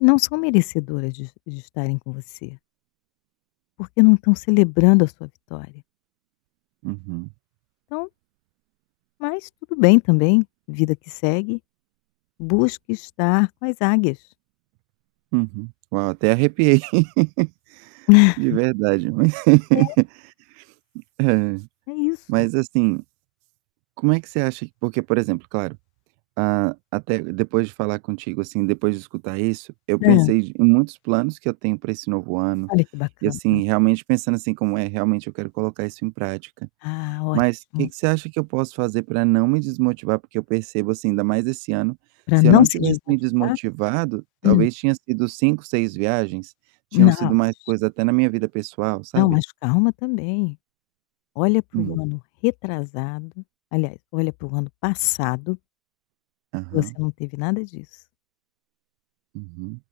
Não são merecedoras de de estarem com você. Porque, não estão celebrando a sua vitória. Uhum. Então Mas tudo bem, também. Vida que segue, busque estar com as águias. Uhum. Uau, até arrepiei. De verdade. Ma É. ai. É isso. Mas, assim, como é que você acha porque, por exemplo, claro, a até depois de falar contigo, assim, depois de escutar isso, eu Hã. pensei de em muitos planos que eu tenho para esse novo ano. Olha, que E assim, bacana. realmente pensando assim, como é, realmente eu quero colocar isso em prática. Ah, Mas o que ótimo. que você acha que eu posso fazer para não me desmotivar, porque eu percebo, assim, ainda mais esse ano, Pra se eu não não se tivesse me desmotivar? desmotivado, Hum. talvez tinham sido 5, 6 viagens? Tinham Não, sido mais mas coisas até na minha vida pessoal, Não, sabe? mas calma, também. Olha para Hum. o ano retrasado. Aliás, olha para o ano passado que Aham. você não teve nada disso. Uhum.